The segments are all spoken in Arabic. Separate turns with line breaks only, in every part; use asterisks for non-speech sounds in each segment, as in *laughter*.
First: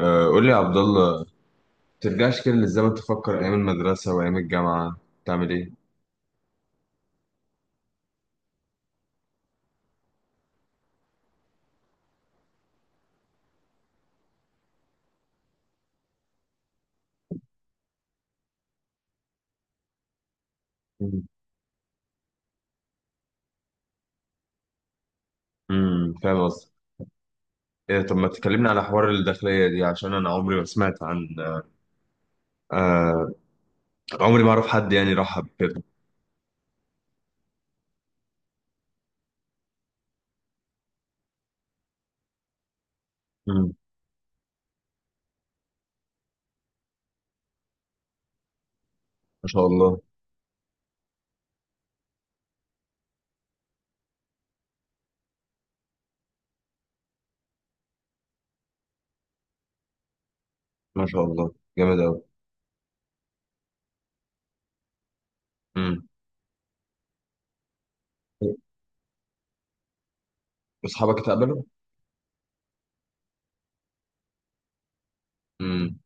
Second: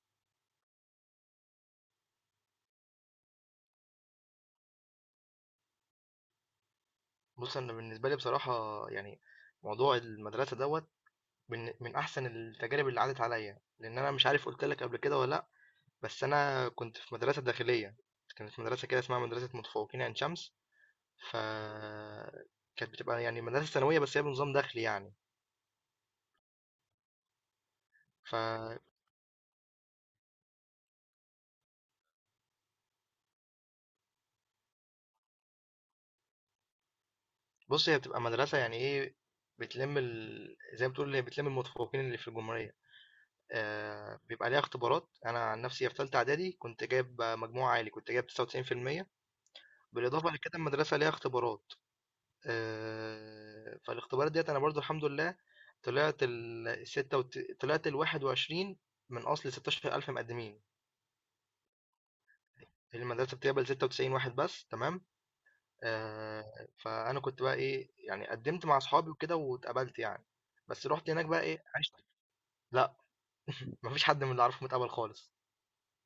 آه، قول لي يا عبد الله. ترجعش كده للزمن تفكر ايام المدرسه وايام الجامعه تعمل ايه؟
بُص، أنا بالنسبة لي بصراحة يعني موضوع المدرسة دوّة من أحسن التجارب اللي عدّت عليّا، لإن أنا مش عارف قُلت لك قبل كده والّا لأ، بس أنا كنت في مدرسة داخلية. كانت مدرسة كده اسمها مدرسة متفوقين عين شمس.
مم.
ف كانت بتبقى يعني مدرسة ثانوية بس هي بنظام داخلي يعني.
فاهم قصدي. إيه، طب ما تكلمني
فبُص،
على حوار الداخليه دي عشان انا عمري ما سمعت عن، آه عمري ما اعرف حد يعني راح كده.
هي بتبقى مدرسة يعني إيه، بتلِم زي ما تقول هي بتلِم المتفوقين اللي في الجمهورية.
امم.
بيبقى ليها اختبارات. أنا عن نفسي في تالتة إعدادي كنت جايب مجموع عالي، كنت جايب 99%.
ما شاء الله.
بالإضافة لكده المدرسة ليها اختبارات. فالاختبارات ديت أنا برضو الحمد لله طلعت طلعت 21 من أصل 16,000 مقدمين.
ما شاء الله، جامد قوي.
المدرسة بتقبل 96 واحد بس، تمام.
امم.
فأنا كنت بقى إيه يعني قدمت مع أصحابي وكده واتقبلت يعني، بس رحت
اصحابك
هناك بقى
اتقبلوا؟
إيه عشت. لأ، *laughs* مفيش حد من اللي أعرفه متقبل خالص.
امم،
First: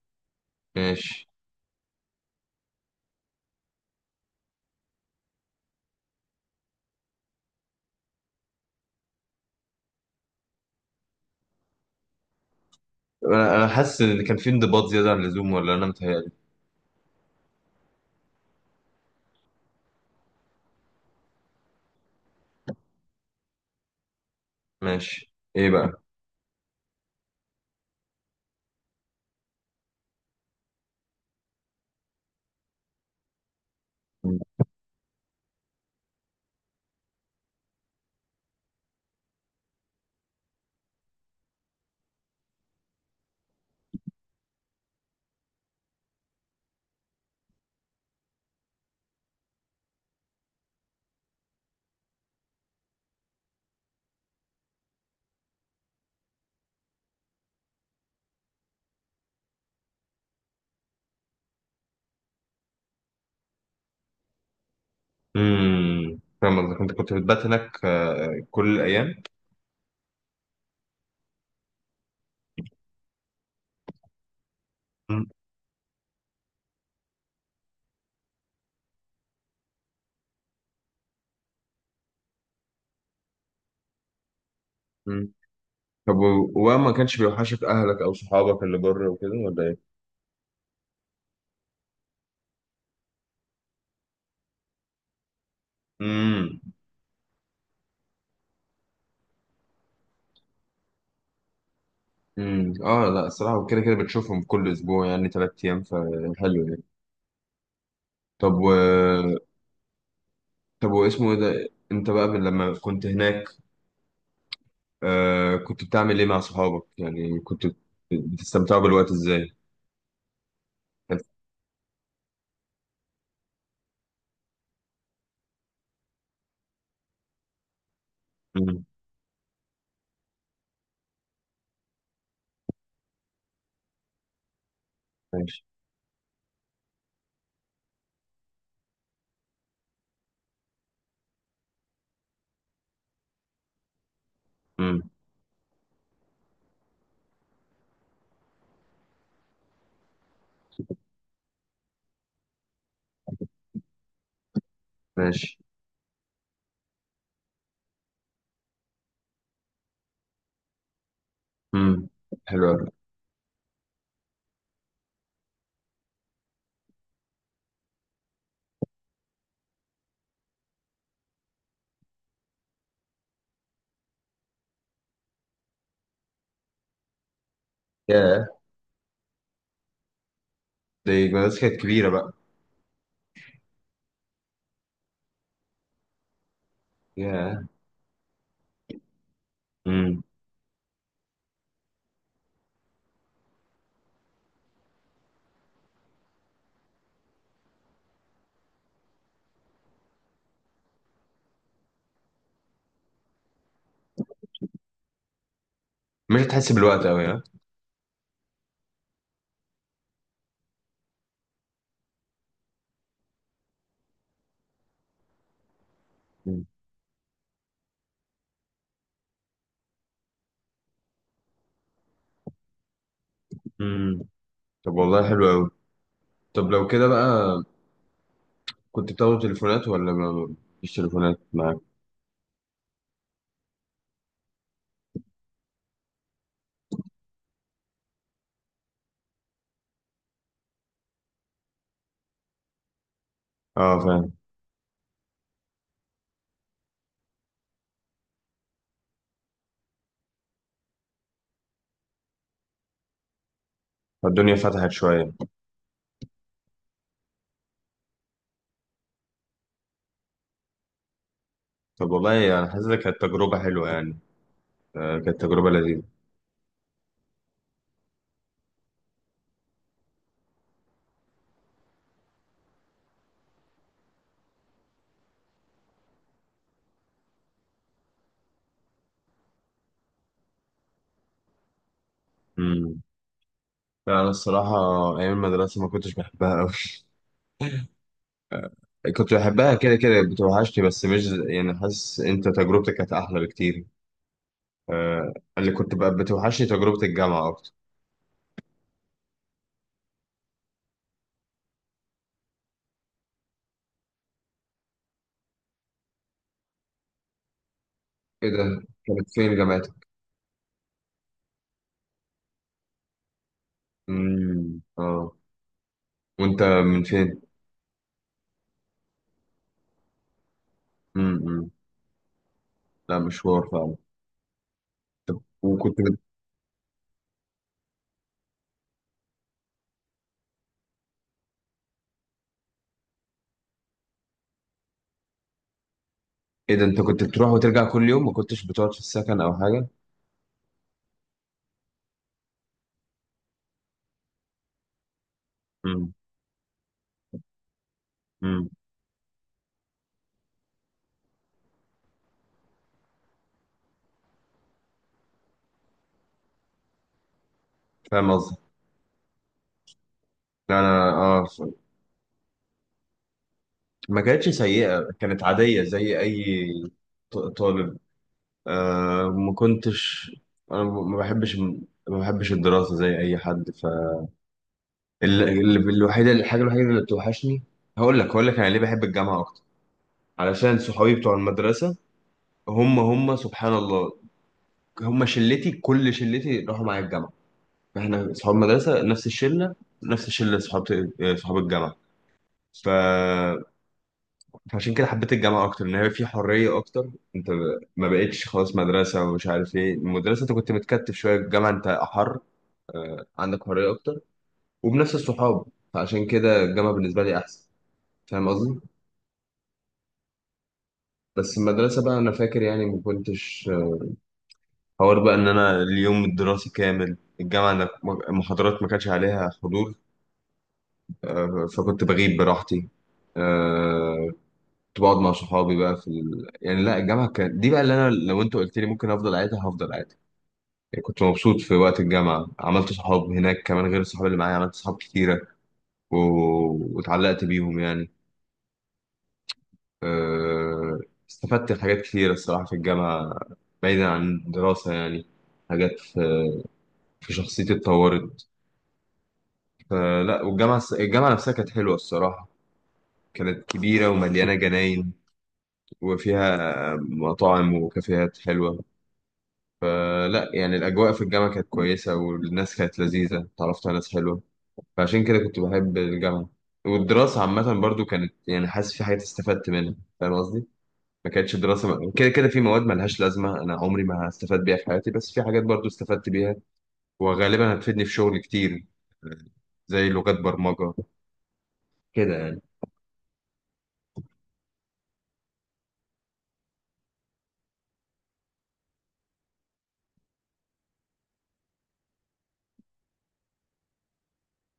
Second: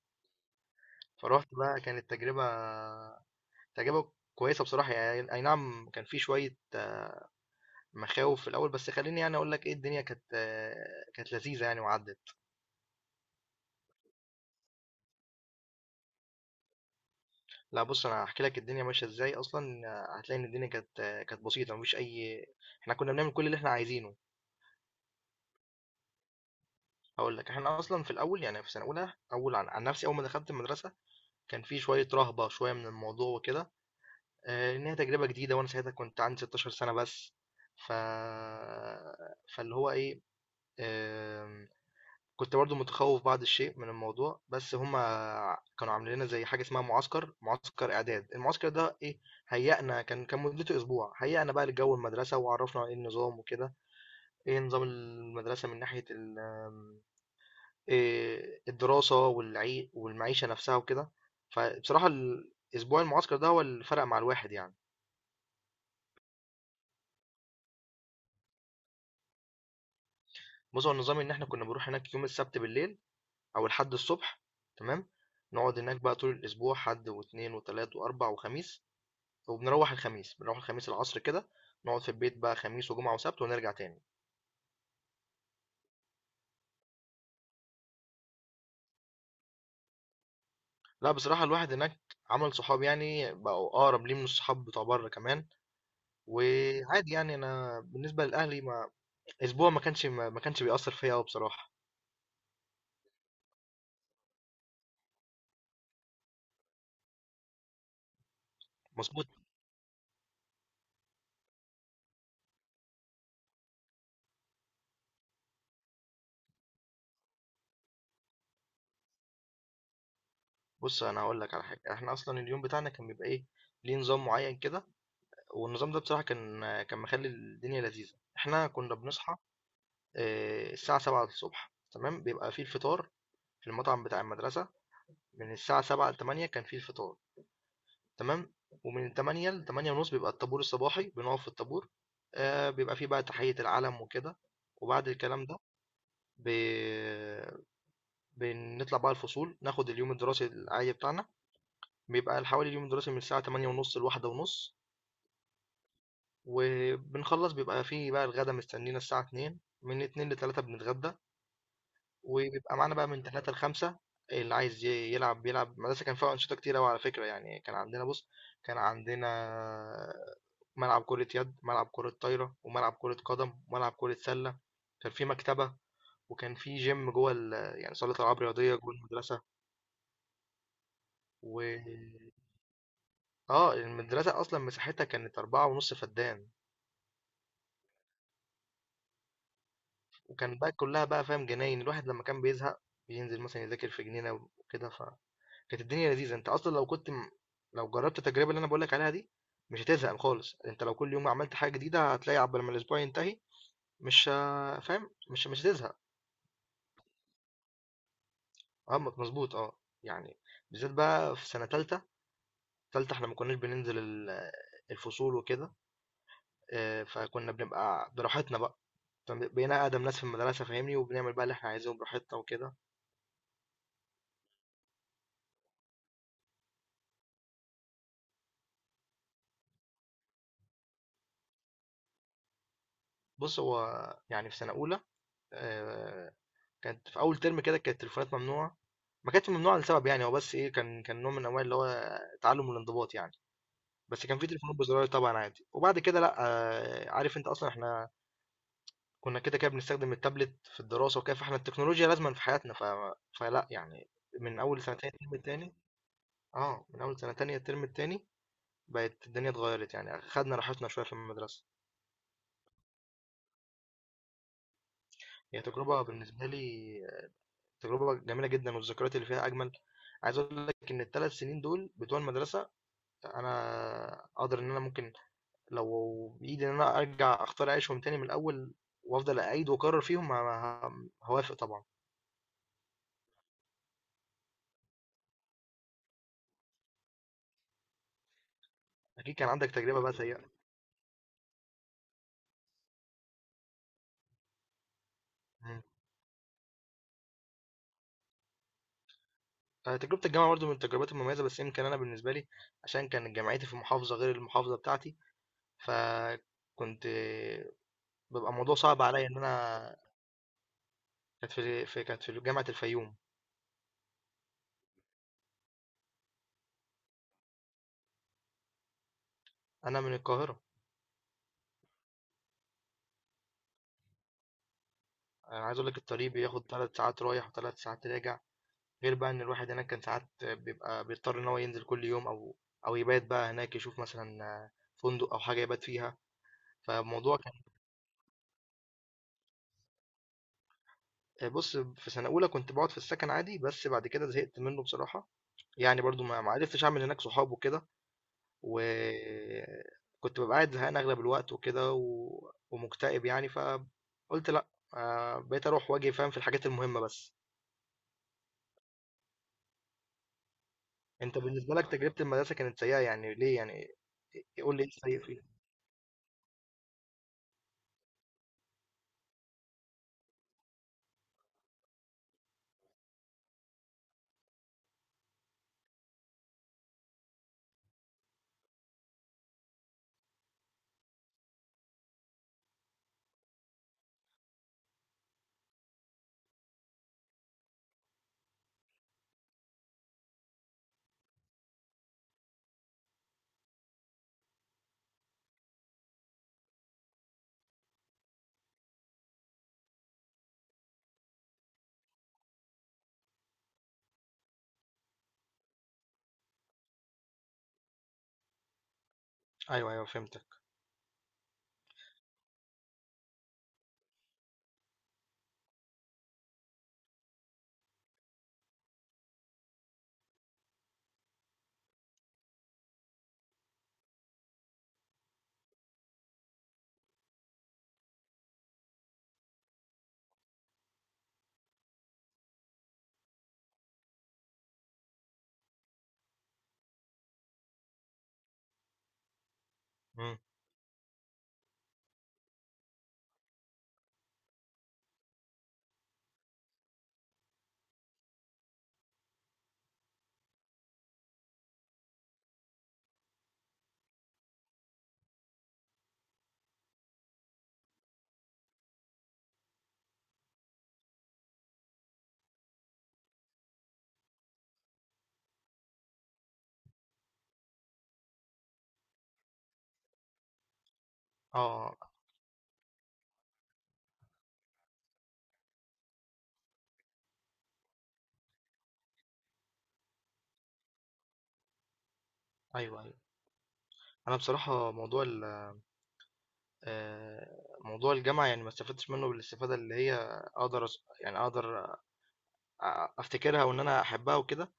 ماشي.
فرحت بقى، كانت تجربة تجربة كويسة بصراحة يعني. أي نعم كان في شوية مخاوف في الاول، بس خليني يعني اقول لك ايه، الدنيا كانت كانت لذيذه يعني وعدت.
انا حاسس ان كان في انضباط زياده عن اللزوم، ولا انا متهيألي؟
لا بص انا هحكي لك الدنيا ماشيه ازاي اصلا. هتلاقي ان الدنيا كانت كانت بسيطه مفيش اي. احنا كنا بنعمل كل اللي احنا عايزينه.
ماشي، ايه بقى؟
هقول لك، احنا اصلا في الاول يعني في سنه اولى اول عن نفسي اول ما دخلت المدرسه كان في شويه رهبه شويه من الموضوع وكده. ان هي تجربه جديده وانا ساعتها كنت عندي 16 سنه بس. ف فاللي هو ايه آم، كنت برضو متخوف بعض الشيء من الموضوع، بس هما كانوا عاملين لنا زي حاجة اسمها معسكر إعداد. المعسكر ده إيه، هيأنا كان مدته أسبوع، هيأنا بقى لجو المدرسة وعرفنا إيه النظام وكده، إيه نظام المدرسة من ناحية ال- آم، إيه الدراسة والعي والمعيشة نفسها وكده. فبصراحة الأسبوع المعسكر ده هو اللي فرق مع الواحد يعني.
فاهم قصدك. انت كنت بتبات هناك كل الايام؟
بص هو النظام إن إحنا كنا بنروح هناك يوم السبت بالليل أو الحد الصبح، تمام. نقعد هناك بقى طول الأسبوع، حد واثنين وثلاث وأربع وخميس. وبنروّح الخميس، بنروّح الخميس العصر كده، نقعد في البيت بقى خميس وجمعة وسبت ونرجع تاني.
مم. طب، و- وما كانش بيوحشك اهلك او صحابك اللي بره وكده ولا ايه؟
لأ بصراحة الواحد هناك عمل صحاب يعني، بقوا أقرب ليه من الصحاب بتوع برّه كمان.
امم.
وعادي يعني أنا بالنسبة لأهلي، ما أسبوع ما كانش بيأثّر فيّا أوي بصراحة.
اه، لا الصراحه كده كده بتشوفهم كل اسبوع يعني 3 ايام، فحلو يعني. طب
مضبوط.
طب واسمه ايه ده، انت بقى من لما كنت هناك، كنت بتعمل ايه مع صحابك؟ يعني كنت بتستمتعوا بالوقت ازاي؟
بُص أنا
حلو.
هاقول لك على حاجة. إحنا أصلًا اليوم بتاعنا كان بيبقى إيه، ليه نظام معيّن كده. والنظام ده بصراحة كان مخلّي الدنيا لذيذة. إحنا
امم،
كنا بنصحى الساعة 07:00 ص، تمام. بيبقى في الفطار في المطعم بتاع المدرسة. من
ماشي.
الساعة 07:00 ل08:00 كان في الفطار، تمام. ومن 08:00 ل08:30 بيبقى الطابور الصباحي، بنقف في الطابور. بيبقى في بقى تحية العلم وكده. وبعد
امم،
الكلام ده ب بنطلع بقى الفصول، ناخد اليوم الدراسي العادي بتاعنا. بيبقى حوالي اليوم الدراسي من الساعة 08:30 ل13:30.
ماشي.
وبنخلص بيبقى في بقى الغدا مستنينا الساعة 14:00. من 14:00 ل15:00 بنتغدى.
امم، حلو
وبيبقى
قوي.
معانا بقى من 3 ل5. اللي عايز يلعب بيلعب. المدرسة كان فيها أنشطة كتير أوي على فكرة يعني. كان عندنا بص، كان عندنا ملعب كرة يد، ملعب كرة طايرة، وملعب كرة قدم، وملعب كرة سلة. كان في مكتبة، وكان في جيم جوه يعني صالة ألعاب
ياه،
رياضية جوه المدرسة.
دي مدرسة
و
كانت كبيرة بقى.
اه المدرسة أصلا مساحتها كانت 4.5 فدان.
ياه. امم.
وكان بقى كلها بقى فاهم جناين، الواحد لما كان بيزهق بينزل مثلا يذاكر في جنينة وكده. كانت الدنيا لذيذة. انت اصلا لو جربت التجربة اللي انا بقولك عليها دي مش هتزهق خالص. انت لو كل يوم عملت حاجة جديدة هتلاقي عقبال ما الاسبوع ينتهي مش ه- فاهم مش هتزهق.
مش هتحس بالوقت قوي، ها؟
اه مظبوط اه. يعني بالذات بقى في سنة تالتة، احنا ما كناش بننزل الفصول وكده. اه، فكنا بنبقى براحتنا بقى، بقينا أقدم ناس في المدرسة، فاهمني، وبنعمل بقى اللي احنا عايزينه براحتنا وكده.
امم. طب والله، حلو قوي. طب لو كده بقى، كنت بتاخد تليفونات ولا ما فيش تليفونات معاك؟
بص هو يعني في سنة أولى آه، كانت في أول ترم كده كانت التليفونات ممنوعة. ما كانتش ممنوعة لسبب يعني، هو بس إيه، كان نوع من أنواع اللي هو تعلم الانضباط يعني.
اه،
بس
فاهم.
كان في تليفونات بزراير طبعًا عادي. وبعد كده لأ، عارف أنت أصلًا إحنا كنا كده كده بنستخدم التابلت في الدراسة وكده، فإحنا التكنولوجيا لازمًا في حياتنا فلأ يعني.
الدنيا
من أول
فتحت
سنة تانية
شوية.
الترم التاني، آه، من أول سنة تانية الترم التاني بقت الدنيا اتغيرت يعني، خدنا راحتنا شوية في المدرسة.
طب والله، أنا حاسسها كانت تجربة حلوة يعني. آه، كانت
هي
تجربة لذيذة.
تجربة بالنسبة لي تجربة جميلة جدًا، والذكريات اللي فيها أجمل. عايز أقول لك إن ال3 سنين دول بتوع المدرسة انا اقدر ان انا ممكن، لو بايدي ان انا ارجع اختار اعيشهم تاني من الاول وافضل اعيد واكرر فيهم، هوافق طبعا.
امم. لا، أنا الصراحة أيام المدرسة ما كنتش بحبها أوي. *laughs* كنت
اكيد كان عندك
بحبها، كده
تجربه بقى
كده
سيئه.
بتوحشني، بس مش ز- يعني حاسس أنت تجربتك كانت أحلى بكتير. آه، اللي
مم.
كنت بقى بتوحشني تجربة الجامعة أكتر.
تجربه الجامعه برضو من التجربات المميزه، بس يمكن انا بالنسبه لي عشان كان جامعتي في محافظه غير المحافظه بتاعتي. فكنت
إيه
بيبقى الموضوع
ده؟
صعب عليا
كانت
ان
فين
انا.
جامعتك؟
كانت في جامعه الفيوم.
امم، اه. وأنت من فين؟
انا من القاهره.
امم. لا، مشوار فعلا. طب
انا عايز اقول
وكنت.
لك الطريق بياخد 3 ساعات رايح وثلاث ساعات راجع. غير بقى إن الواحد هناك كان ساعات بيبقى بيضطر إن هو ينزل كل يوم أو يبات بقى هناك، يشوف مثلا فندق أو حاجة يبات فيها.
ايه ده، انت كنت
فالموضوع
بتروح
كان
وترجع كل يوم، ما كنتش بتقعد في السكن او حاجه؟
بص في سنة أولى كنت بقعد في السكن عادي، بس بعد كده زهقت منه بصراحة. يعني
امم.
برضو ما عرفتش أعمل هناك صحاب وكده.
امم
وكنت ببقى قاعد زهقان أغلب الوقت وكده ومكتئب يعني، فقلت لأ. بقيت أروح وأجي فاهم، في الحاجات المهمة بس.
فاهم قصدك. لا، انا
أنت بالنسبة لك تجربة المدرسة كانت سيئة يعني ليه يعني؟
ما كانتش
إيه، قول لي إيه
سيئه،
السيء
كانت
فيها.
عاديه زي اي. طالب. ما كنتش، انا ما بحبش الدراسه زي اي حد ف. ال- ال- الوحيده الحاجه الوحيده اللي بتوحشني. هقول لك انا ليه بحب الجامعه اكتر، علشان صحابي بتوع المدرسه. هم سبحان الله. هم شلتي، كل شلتي راحوا معايا الجامعه. احنا اصحاب مدرسه نفس الشله اصحاب الجامعه. ف... فعشان كده حبيت الجامعه اكتر، ان هي في حريه اكتر. انت ما بقتش خلاص مدرسه ومش عارف ايه المدرسه، انت كنت متكتف شويه. الجامعه انت احر، عندك حريه اكتر وبنفس الصحاب، فعشان كده الجامعه بالنسبه لي احسن. فاهم قصدي؟
أيوه أيوه فهمتك.
بس المدرسه بقى، انا فاكر يعني ما كنتش حوار بقى ان انا اليوم الدراسي كامل الجامعه، أنا المحاضرات ما كانش عليها حضور. فكنت بغيب براحتي. آه، كنت بقعد مع صحابي بقى يعني لا، الجامعة كانت دي بقى اللي أنا لو أنت قلت لي ممكن أفضل قاعدها هفضل قاعدها. يعني كنت مبسوط في وقت الجامعة، عملت صحاب هناك كمان غير الصحاب اللي معايا، عملت صحاب كتيرة و... واتعلقت بيهم يعني. أه... استفدت حاجات كتيرة الصراحة في الجامعة، بعيدا عن الدراسة يعني. حاجات في شخصيتي اتطورت. فلا، والجامعة نفسها كانت حلوة الصراحة، كانت كبيرة ومليانة جناين، وفيها مطاعم وكافيهات حلوة. فلا يعني، الأجواء في الجامعة كانت كويسة، والناس كانت لذيذة، اتعرفت على ناس حلوة، فعشان كده كنت بحب الجامعة. والدراسة عامة برضو كانت يعني، حاسس في حاجات استفدت منها. فاهم قصدي؟ ما كانتش دراسة
آه،
كده كده في مواد ملهاش لازمة، أنا عمري ما هستفاد بيها في حياتي، بس في حاجات برضو استفدت بيها، وغالبا هتفيدني في شغل كتير، زي لغات برمجة كده يعني.
أيوه، أيوه. أنا بصراحة موضوع ال موضوع الجامعة يعني ما استفدتش منه بالاستفادة اللي هي أقدر أس يعني أقدر أفتكرها وإن أنا أحبها وكده.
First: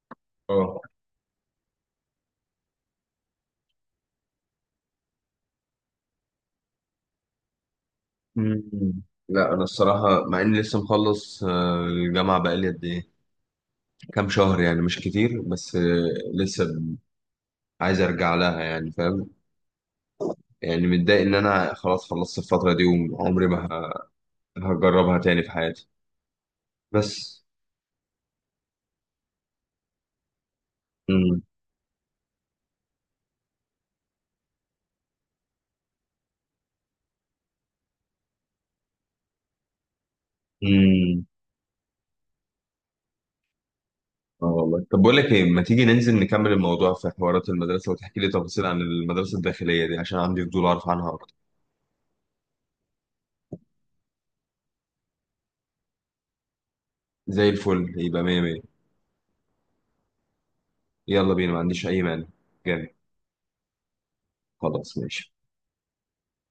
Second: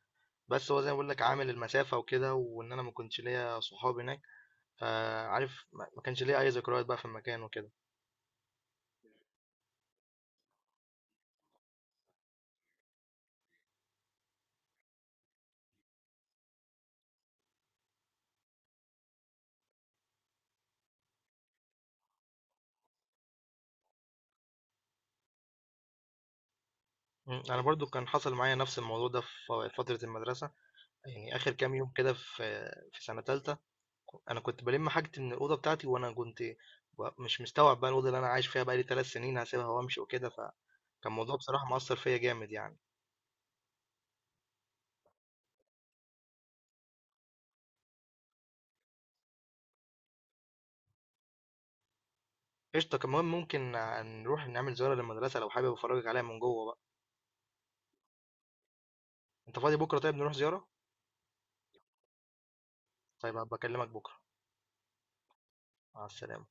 بس
اه.
هو زي ما باقول لك عامل المسافة وكده، وإن أنا ما كنتش ليّا صحاب هناك. فعارف ما كانش ليّا أي ذكريات بقى في المكان وكده.
مم. لا، أنا الصراحة مع إني لسه مخلص، الجامعة بقالي قد إيه؟ كام شهر يعني، مش كتير، بس لسه عايز ارجع لها يعني، فاهم؟ يعني متضايق ان انا خلاص خلصت الفتره دي، وعمري ما هجربها تاني في حياتي. بس.
إمم، أنا برضه كان حصل معايا نفس الموضوع ده في فترة المدرسة، يعني
امم.
آخر كام يوم كده في في سنة تالتة، أنا كنت بالِم حاجتي من الأوضة بتاعتي، وأنا كنت مش مستوعب بقى الأوضة اللي أنا عايش فيها بقى لي 3 سنين هاسيبها وأمشي وكده كان
امم.
موضوع بصراحة مؤثر فيا جامد يعني.
اه والله، طب بقول لك ايه، ما تيجي ننزل نكمل الموضوع في حوارات المدرسه، وتحكي لي تفاصيل عن المدرسه الداخليه دي عشان عندي فضول اعرف عنها اكتر.
قشطة، كمان ممكن نروح نعمل زيارة للمدرسة لو حابب أفرجك عليها من جوه بقى.
زي الفل، يبقى مية مية.
أنت فاضي بكرة؟ طيب نروح زيارة؟
يلا بينا، ما عنديش اي مانع. جامد.
طيب هبقى أكلمك بكرة.
خلاص، ماشي.
مع السلامة.